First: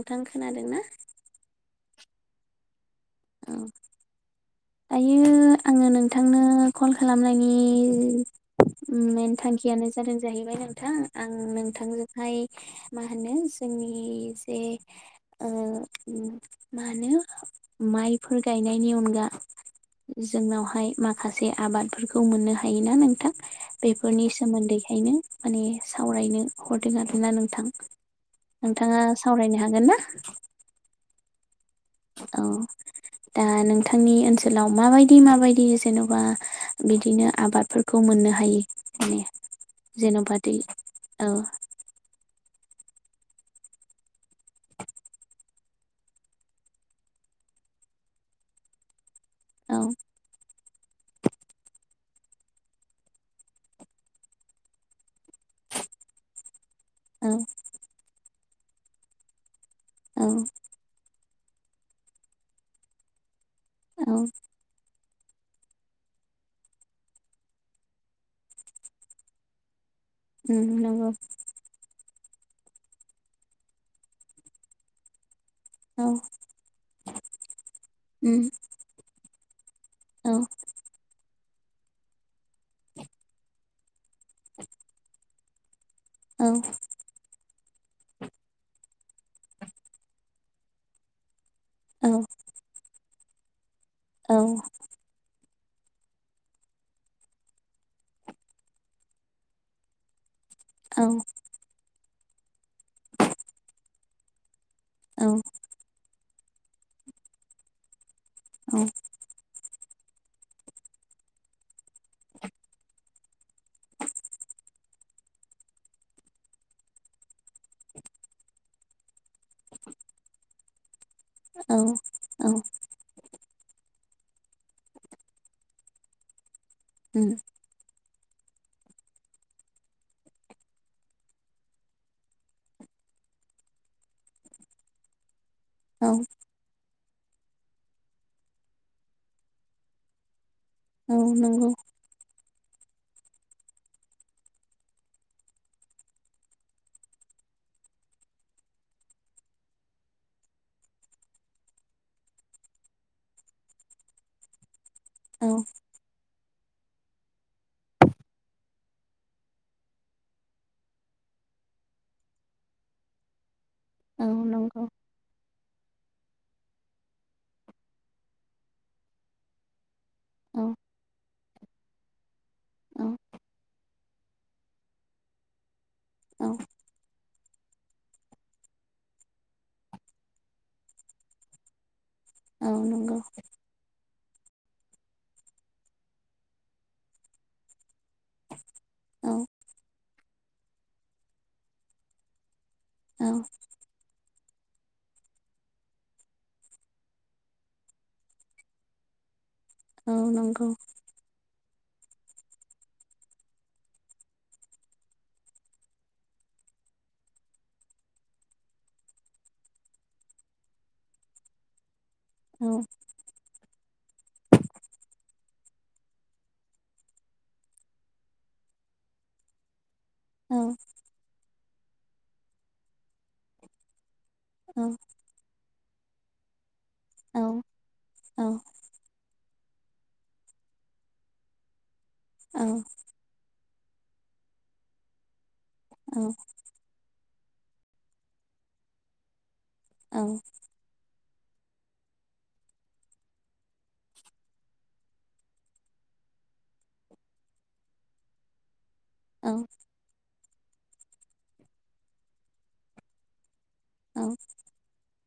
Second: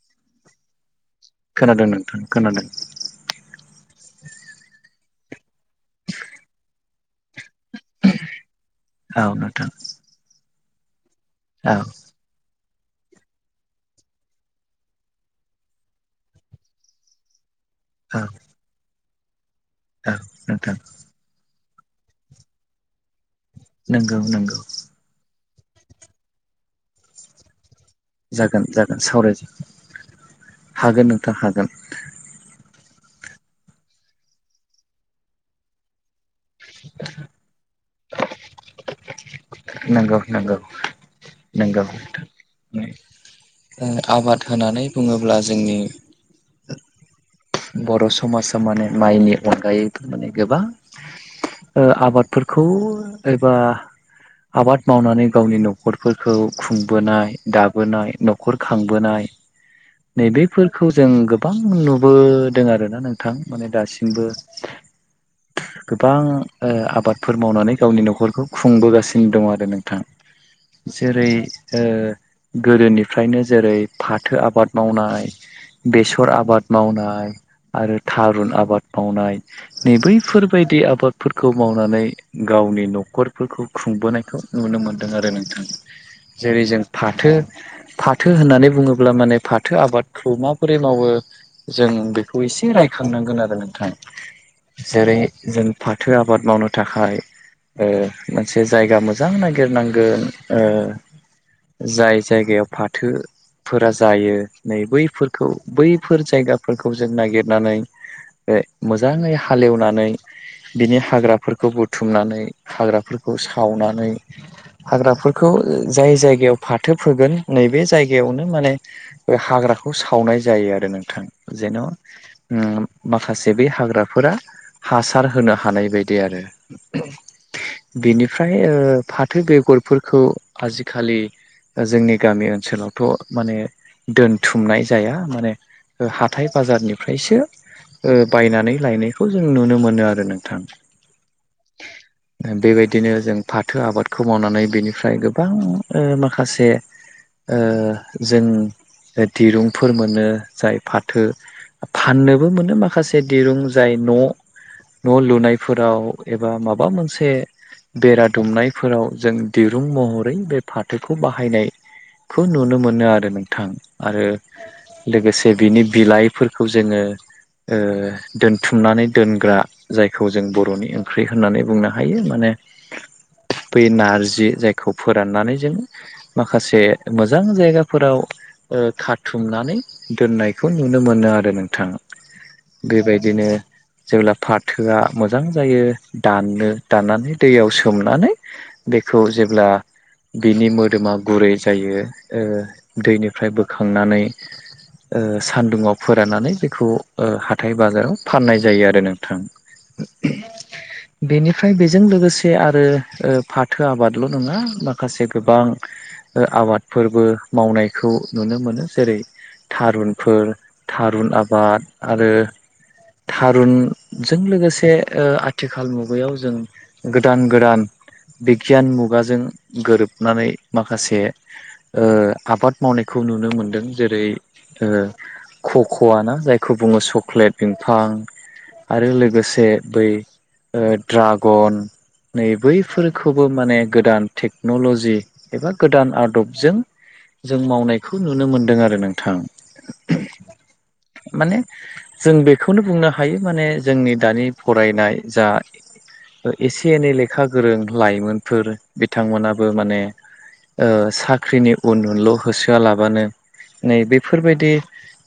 नोंथां खोनादों ना खोनादों नोंथां खोनादों ओ दायो आङो नोंथांनो कल खालामनायनि औ मेन नोंथां थांखियानो जादों जाहैबाय नोंथां आं औ नोंथांजोंहाय मा होनो जोंनि जे ओ मा होनो औ माइफोर गायनायनि अनगा औ नोंथां जोंनावहाय माखासे आबादफोरखौ मोननो हायोना नोंथां नंगौ बेफोरनि नंगौ सोमोन्दैहायनो माने सावरायनो हरदों आरोना नोंथां जागोन जागोन नोंथाङा सावराय सावरायनो हागोन ना हागोन नोंथां हागोन औ दा नोंथांनि ओनसोलाव माबायदि माबायदि जेन'बा बिदिनो आबादफोरखौ मोननो हायो माने नंगौ जेन'बा दै नंगौ औ नंगौ ओ आबाद होननानै बुङोब्ला जोंनि बर' समाजा माने माइनि औ अनगायैबो माने गोबां ओ आबादफोरखौ एबा आबाद मावनानै गावनि न'खरफोरखौ औ खुंबोनाय दाबोनाय न'खर खांबोनाय औ नै बेफोरखौ जों गोबां नुबोदों आरोना नोंथां माने औ दासिमबो गोबां ओ आबादफोर मावनानै गावनि न'खरखौ खुंबोगासिनो दं आरो नों थां उम नंगौ जेरै ओ गोदोनिफ्रायनो जेरै फाथो आबाद मावनाय औ बेसर आबाद मावनाय आरो उम थारुन आबाद मावनाय नै औ बैफोरबायदि आबादफोरखौ खौ मावनानै गावनि न'खरफोरखौ खुंबोनायखौ नुनो मोनदों आरो नोंथां औ जेरै जों फाथो फाथो होननानै बुङोब्ला माने फाथो आबादखौ माबोरै मावो जों औ बेखौ एसे रायखांनांगोन आरो नोंथां जेरै जों फाथो आबाद मावनो थाखाय ओ मोनसे जायगा मोजां नागिरनांगोन ओ औ जाय जायगायाव फाथोफोरा जायो नै औ बैफोरखौ बैफोर जायगाफोरखौ जों नागिरनानै ओ मोजाङै हालेवनानै बिनि हाग्राफोरखौ बुथुमनानै हाग्राफोर खौ सावनानै हाग्राफोरखौ जाय जायगायाव फाथो फोगोन नैबे जायगायावनो माने ओ हाग ग्राखौ सावनाय जायो आरो नोंथां औ जेन' माखासे बे हाग्राफोरा हासार होनो हानाय बायदि आरो उम बेनिफ्राय ओ फाथो बेगरफोरखौ आजिखालि ओ जोंनि गामि ओनसोलावथ' माने दोनथुमनाय जाया माने औ ओ हाथाय बाजारनि फ्रायसो ओ बायनानै लायनायखौ जों नुनो मोनो आरो नोंथां औ नंगौ बेबायदिनो जों फाथो आबादखौ मावनानै बेनिफ्राय गोबां ओ माखासे ओ जों दिरुंफोर मोनो जाय फाथो फाननोबो मोनो माखासे दिरुं जाय न' न' औ लुनायफोराव एबा माबा मोनस से बेरा दुमनायफोराव जों दिरुं महरै बे फाथोखौ बाहायनाय खौ नुनो मोनो आरो नोंथां औ आरो नंगौ लोगोसे बिनि बिलाइ फोरखौ जोङो ओ दोनथुमनानै दोनग्रा जायखौ जों औ बर'नि ओंख्रि होननानै बुंनो हायो माने औ बै ना जि जाय फोरनानै जों औ माखासे मोज मोजां जायगाफोराव ओ खाथुमनानै दोननायखौ नुनो मोनो आरो नोंथां औ नांगौ बेबायदिनो जेब्ला फाथोआ मोजां जायो दाननो दाननानै दैयाव सो मनानै बेखौ औ जेब्ला बिनि मोदोमा गुरै जायो ओ औ दैनिफ्राय बोखांनानै [inaudible] ओ सान्दुङाव फोराननानै बेखौ ओ हाथाय बाजाराव फाननाय जायो आरो नोंथां औ नंगौ ओमफ्राय बेजों लोगोसे आरो ओ फाथो आबादल' नङा माखासे गोबां ओ आबादफोरबो मावनायखौ नुनो मोनो जेरै थारुनफोर थारुन आबाद आरो औ थारुनजों लोगोसे ओ आथिखाल मुगायाव जों गोदान गोदान बिगियान मुगाजों गोरोब बनानै औ माखासे आबाद मावनायखौ नुनो मोनदों जेरै औ ओ खख'आ ना जाय खौ बुङो औ चक्लेट बिफां आरो लोगोसे बै ओ ड्रागन नै बैफोरखौबो माने गोदान टेक्न'ल'जि एबा गोदान आदबजों जों मावनायखौ नुनो मोनदों आरो नोंथां औ माने जों बेखौनो बुंनो हायो माने जोंनि दानि फरायनाय जा एसे एनै लेखा गोरों लाइमोनफोर बिथांमोनाबो माने ओ साख्रिनि उन उनल' होसोआलाबानो नै औ बेफोरबायदि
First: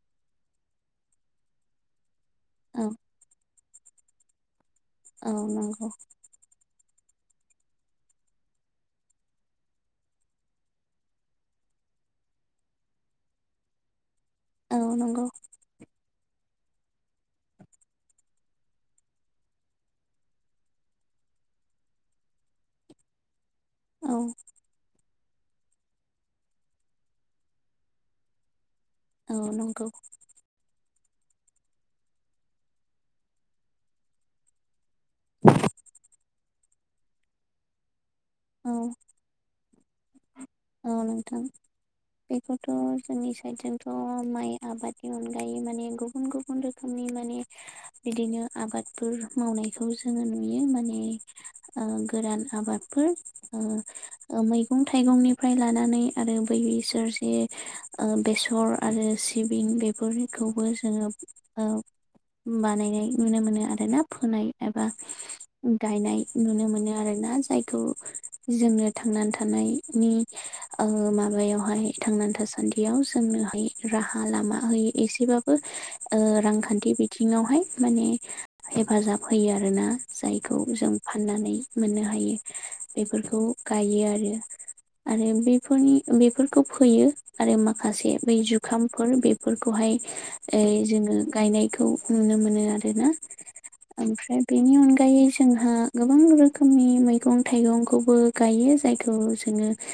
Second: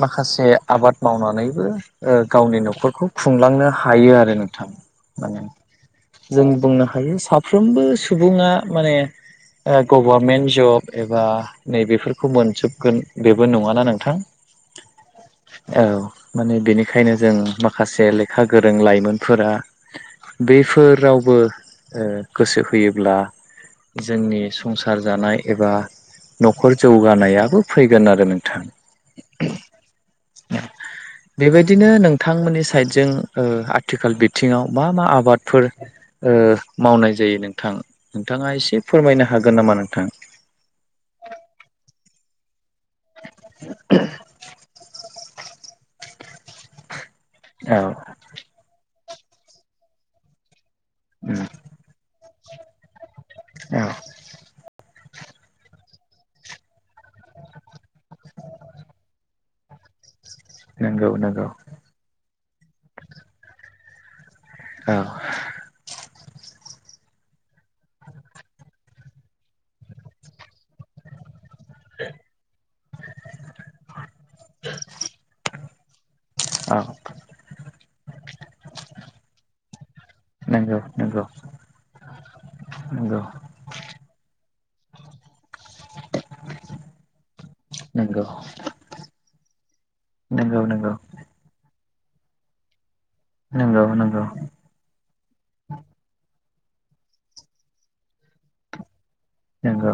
माखासे आबाद मावनानैबो ओ गावनि औ न'खरखौ खुंलांनो हायो आरो नोंथां औ माने नंगौ जों बुंनो हायो साफ्रोमबो सुबुङा माने ओ गभर्मेन्ट जब एबा नैबेफोरखौ मोनजोबगोन बेबो नङाना नोंथां औ नंगौ औ माने बेनिखायनो जों माखासे लेखा गोरों लाइमोनफोरा बेफोर रावबो ओ गोसो होयोब्ला औ जोंनि संसार जानाय एबा न'खर जौगानायाबो फैगोन आरो नोंथां औ नंगौ बेबायदिनो नोंथांमोननि साइडजों ओ आथिखाल बिथिङाव मा मा आबादफोर ओ मावनाय जायो नोंथां? नोंथाङा औ एसे फोरमायनो हागोन नामा नोंथां? औ नोंथां बेखौथ' जोंनि साइडजोंथ' माइ आबाद नि अनगायै माने गुबुन गुबुन रोखोमनि माने औ बिदिनो आबाद फोर मावनायखौ जोंङो नुयो माने उम गोरान आबादफोर औ ओ मैगं थाइगंनि फ्राय लानानै आरो बैसोर जे ओ बेसर आरो सिबिं बेफोर खौबो जोंङो नंगौ नंगौ ओ बानायनाय नुनो मोनो आरोना फोनाय एबा औ गायनाय नुनो मोनो आरोना जायखौ जोंनो थांनानै थानायनि ओ माबायाव थांनानै थासान्दियाव जोंनोहाय राहा लामा होयो एसेबाबो ओ रां औ रांखान्थि बिथिङावहाय माने हेफाजाब होयो आरोना जायखौ नंगौ जों नंगौ फाननानै मोननो हायो नंगौ बेफोरखौ गायो आरो आरो बे नि बेफोरखौ फैयो आरो माखासे नंगौ बै जुखामफोर बेफोरखौहाय नंगौ ओमफ्राय जोङो गायनायखौ नुनो मोनो आरोना नंगौ नंगौ ओमफ्राय बेनि अनगायै जोंहा गोबां रोखोम रोखोमनि मैगं थाइगंखौबो गायो जायखौ जोंङो नंगौ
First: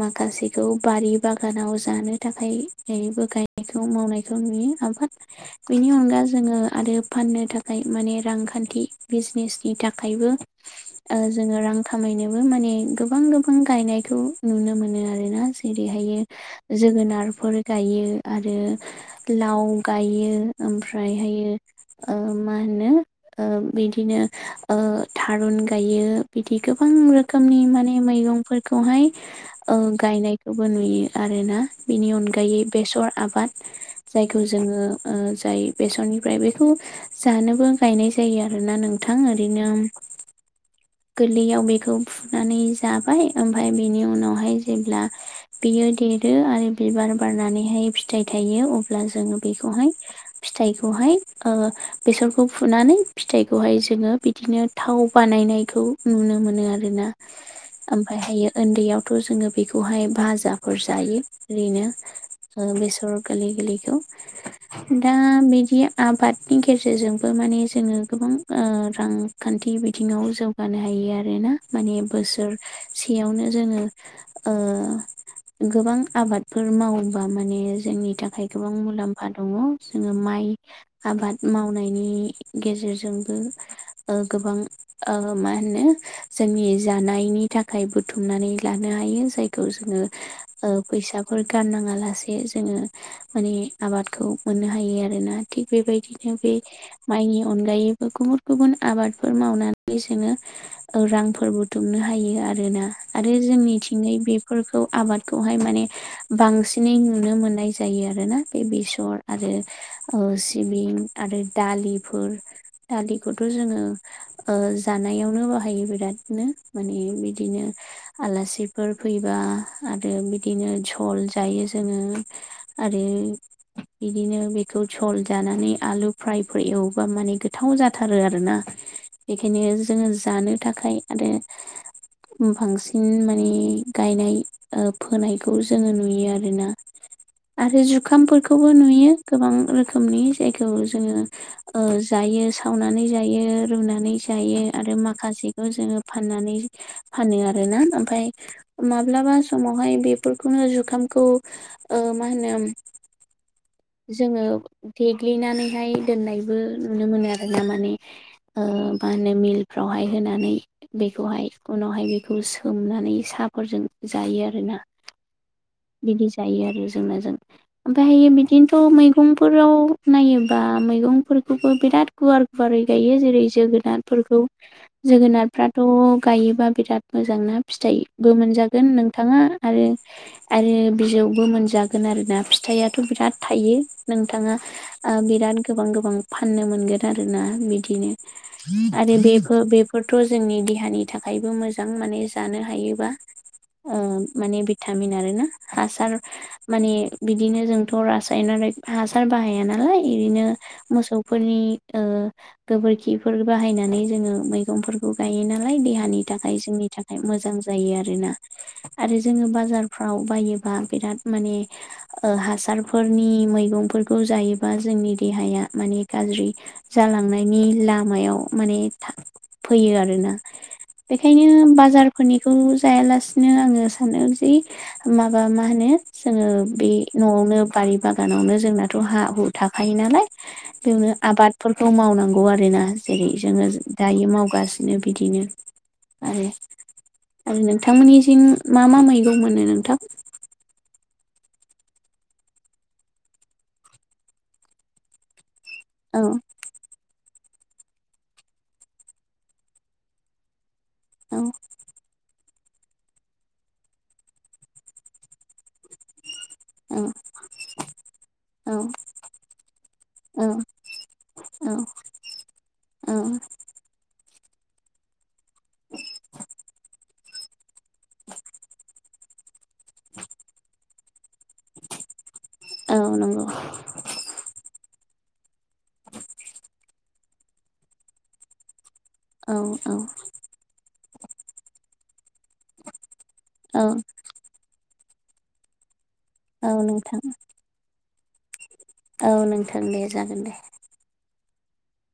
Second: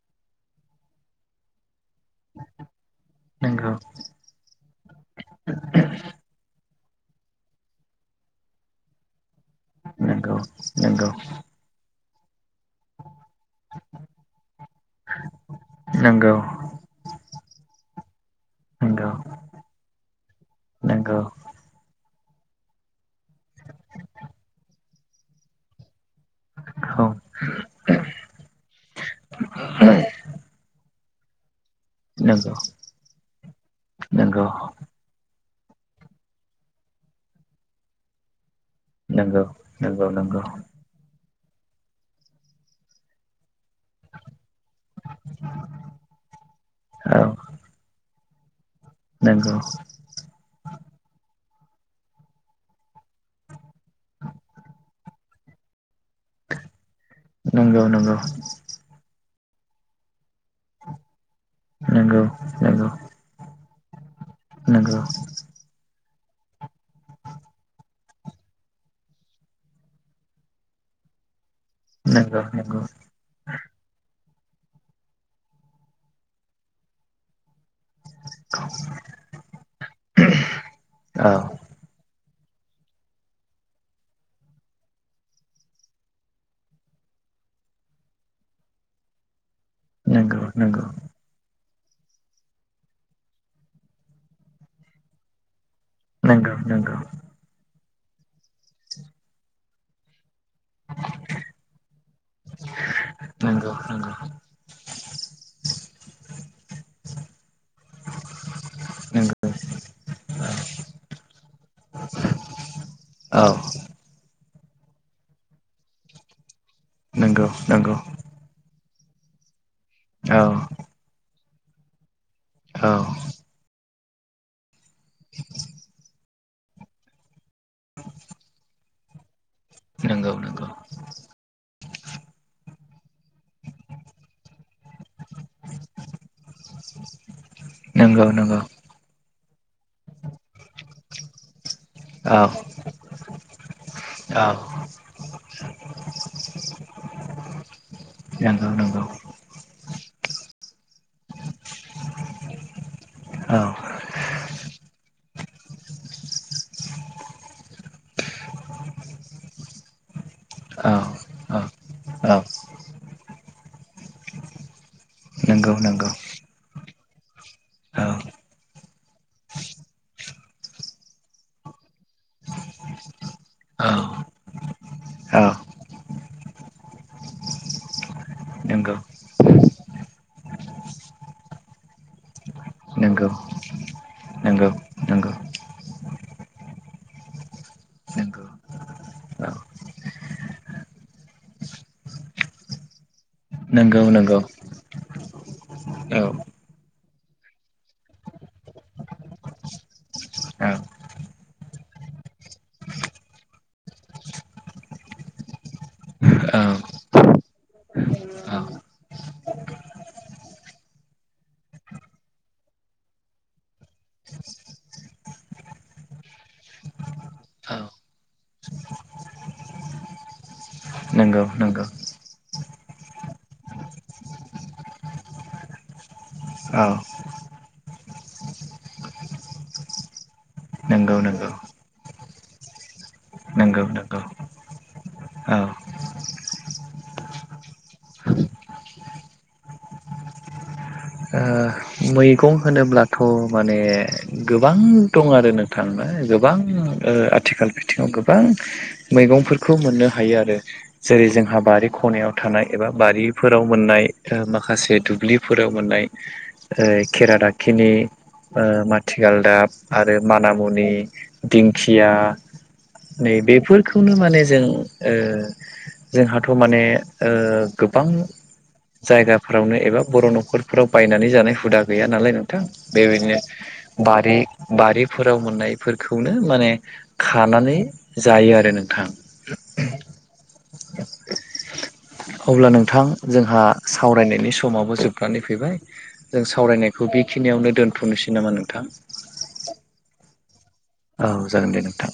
माखासे बारि बागानाव जानो थाखाय जैरैबो नंगौ गायनायखौ मावनायखौ नुयो आमफाय बेनि अनगा जोंङो आरो फाननो थाखाय माने रांखान्थि बि थाखायबो नंगौ ओ नंगौ जोंङो रां खामायनोबो माने गोबां गोबां बेखौ नुनो मोनो आरोना जेरैहाय नंगौ जोगोनारफोर गायो आरो नंगौ लाव गायो नंगौ ओमफ्रायहायो ओ मा होनो ओ बिदिनो ओ थारुन गायो। बिदि गोबां औ रोखोमनि माने मैगंफोरखौहाय ओ गायनायखौबो नुयो बे आरोना बिनि नंगौ अनगायै बेसर आबाद जायखौ नंगौ जोंङो ओ जाय बेसननिफ्राय बेखौ जानोबो गायनाय जायो आरोना नोंथां नंगौ ओरैनो नंगौ नंगौ गोरलैयाव बेखौ फुनानै जाबाय ओमफफ्राय बिनि उनावहाय जेब्ला बियो देरो आरो बिबार औ बारनानैहाय फिथाइ थायो अब्ला जोंङो नंगौ बेखौहाय फिथाइखौहाय ओ बेसरखौ फुनानै फिथाइखौहाय जोंङो बिदिनो थाव बानायनायखौ नुनो मोनो आर ना नंगौ नंगौ ओमफफ्रायहायो उन्दैयावथ' जोंङो बेखौहाय बाज फुजाफोर जायो नंगौ आरोयैनो बेसर गोरलै गोरलैखौ नंगौ दा बिदि आबाद नि गेरेजेरजोंबो माने जोंङो ओ गोबां रांखान्थि बिथिङाव जौगानो हायो आरोना माने नंगौ नंगौ नंगौ बोसोरसेयावनो जोंङो ओ गोबां आबादफोर मावोबा माने जोंनि थाखाय गोबां मुलाम्फा दङ जोंङो माइ औ आबाद मावनायनि गेजेरजोंबो गोबां। ओ मा होनो जोंनि जानायनि थाखाय बुथुमनानै लानो हायो जायखौ जोंङो नंगौ ओ नंगौ फैसाफोर गारनाङा लासे जोंङो माने आबादखौ मोननो हायो आरोना थिग बेबायदिनो बे नंगौ नंगौ माइनि अनगायै गुबुन गुबुन आबादफोर मावनानै जोंङो रांफोर बुथुमनो हायो। आरोना आरो नंगौ नंगौ जोंनिथिंयै बेफोरखौ आबादखौहाय माने बांसिनै नुनो मो मोननाय जायो आरोना बे बेसर नंगौ आरो ओ सिबिं आरो दालिफोर दालिखौथ' औ जोंङो ओ जानायावनो बाहायो बिरादनो माने नंगौ बिदिनो नंगौ आलासि फोर फैबा आरो औ बिदिनो झल जायो जोङो। औ आरो बिदिनो बेखौ झल जानानै आलु फ्राय फोर एवोबा माने गोथाव जाथारो आरो ना बेखायनो जोङो नंगौ जानो नंगौ थाखाय आरो बांसिन माने गायनाय ओ फोनायखौ जोङो नुयो आरोना। आरो नंगौ नंगौ जुखामफोरखौबो नुयो गोबां रोखोम नि जायखौ जोङो ओ औ जायो सावनानै जायो, रुनानै औ जायो आरो माखासेखौ जोङो फाननानै फानो आरोना ओमफ्राय नंगौ नंगौ माब्लाबा समावहाय बे फोरखौनो जुखामखौ ओ मा होनो औ जोङो देग्लिनानैहाय दोननायबो नुनो मोनो आरो ना माने ओ मा होनो मिलफ्रावहाय होनानै औ बेखौहाय उनावहाय बेखौ औ सोम नानै साहाफोरजों जायो आरोना। नंगौ नंगौ बिदि जायो आरो जोंना जों औ ओमफ्रायहायो बिदिनोथ' मैगंफोराव नायोबा मैगंफोरखौबो बिराद गुवार गुवार माब्रै गायो जेरै औ जोगोनारफोरखौ जोगोनारफ्राथ' गायोबा बिराद मोजां ना फिथाइबो मोनजागोन नंगौ नोंथाङा आरो आरो बिजौबो मोनजागोन आरोना। फिथाइआथ' नंगौ बिराद थायो ‌। नोंथाङा औ ओ बिराद गोबां गोबां फाननो मोनोन आरोना बिदिनो आरो बे बेफोर बेफोरथ' जों नि देहानि थाखायबो मोजां माने जानो हायोबा ओ नंगौ नंगौ माने भिटामिन आरोना हासार औ माने बिदिनो जोंथ' रासायनारि हासार बाहाया नालाय बिदिनो औ मोसौफोरनि ओ गोबोरखिफोर बाहायनानै जोङो मैगंफोरखौ गायोनालाय देहानि थाखाय औ जोंनि थाखाय मोजां जायो आरोना औ आरो जोङो बाजार फ्राव बायोबा बिराद माने ओ हासारफोरनि मैगंफोरखौ जायोबा जों जोंनि देहाया माने गाज्रि जालांनायनि औ लामायाव माने फैयो आरोना। नंगौ बेखायनो नंगौ बाजारफोरनिखौ जायालासिनो आङो सानो जे माबा मा होनो जोङो औ बे न'आवनो बारि बागानावनो जोंनाथ' हा हु था खायो नालाय बेयावनो नंगौ नंगौ आबादफोरखौ मावनांगौ आरोना जेरै जोङो नंगौ नंगौ दायो मावगा सिनो बिदिनो औ ओ आरो, आरो नोंथांमोननिथिं मा मा मै गं मोनो नोंथां? मैगं होनोब्लाथ' माने गोबां दं आरो नों थां औ गोबां ओ थिखाल बिथिङाव गोबां मैगंफोरखौ मोननो हायो आरो जेरै औ जोंहा बारि खनायाव थानाय एबा बारिफोराव मोननाय, माखासे दुब्लिफोराव मोननाय ओ औ खेरादाखिनि ओ औ माथिगालदाब आरो औ मानामुनि, दिंखिया, औ नै बेफोरखौनो माने जों ओ जोंहाथ' माने ओ गोबां जायगा फोरावनो एबा बर' न'खरफोराव बायनानै जानाय हुदा गैया नालाय नों थां औ बेबायदिनो नंगौ बारि बारि फोराव मोननायफोरखौनो माने खानानै जायो आरो नोंथां। औ औ अब्ला नोंथां जोंहा औ सावरायनायनि समाबो जोबनानै फैबाय। जों औ सावरायनायखौ नोंथां बेखिनियावनो दोनथ'नोसै नामा नों औ नोंथां दे जागोन दे। औ जागोन दे नोंथां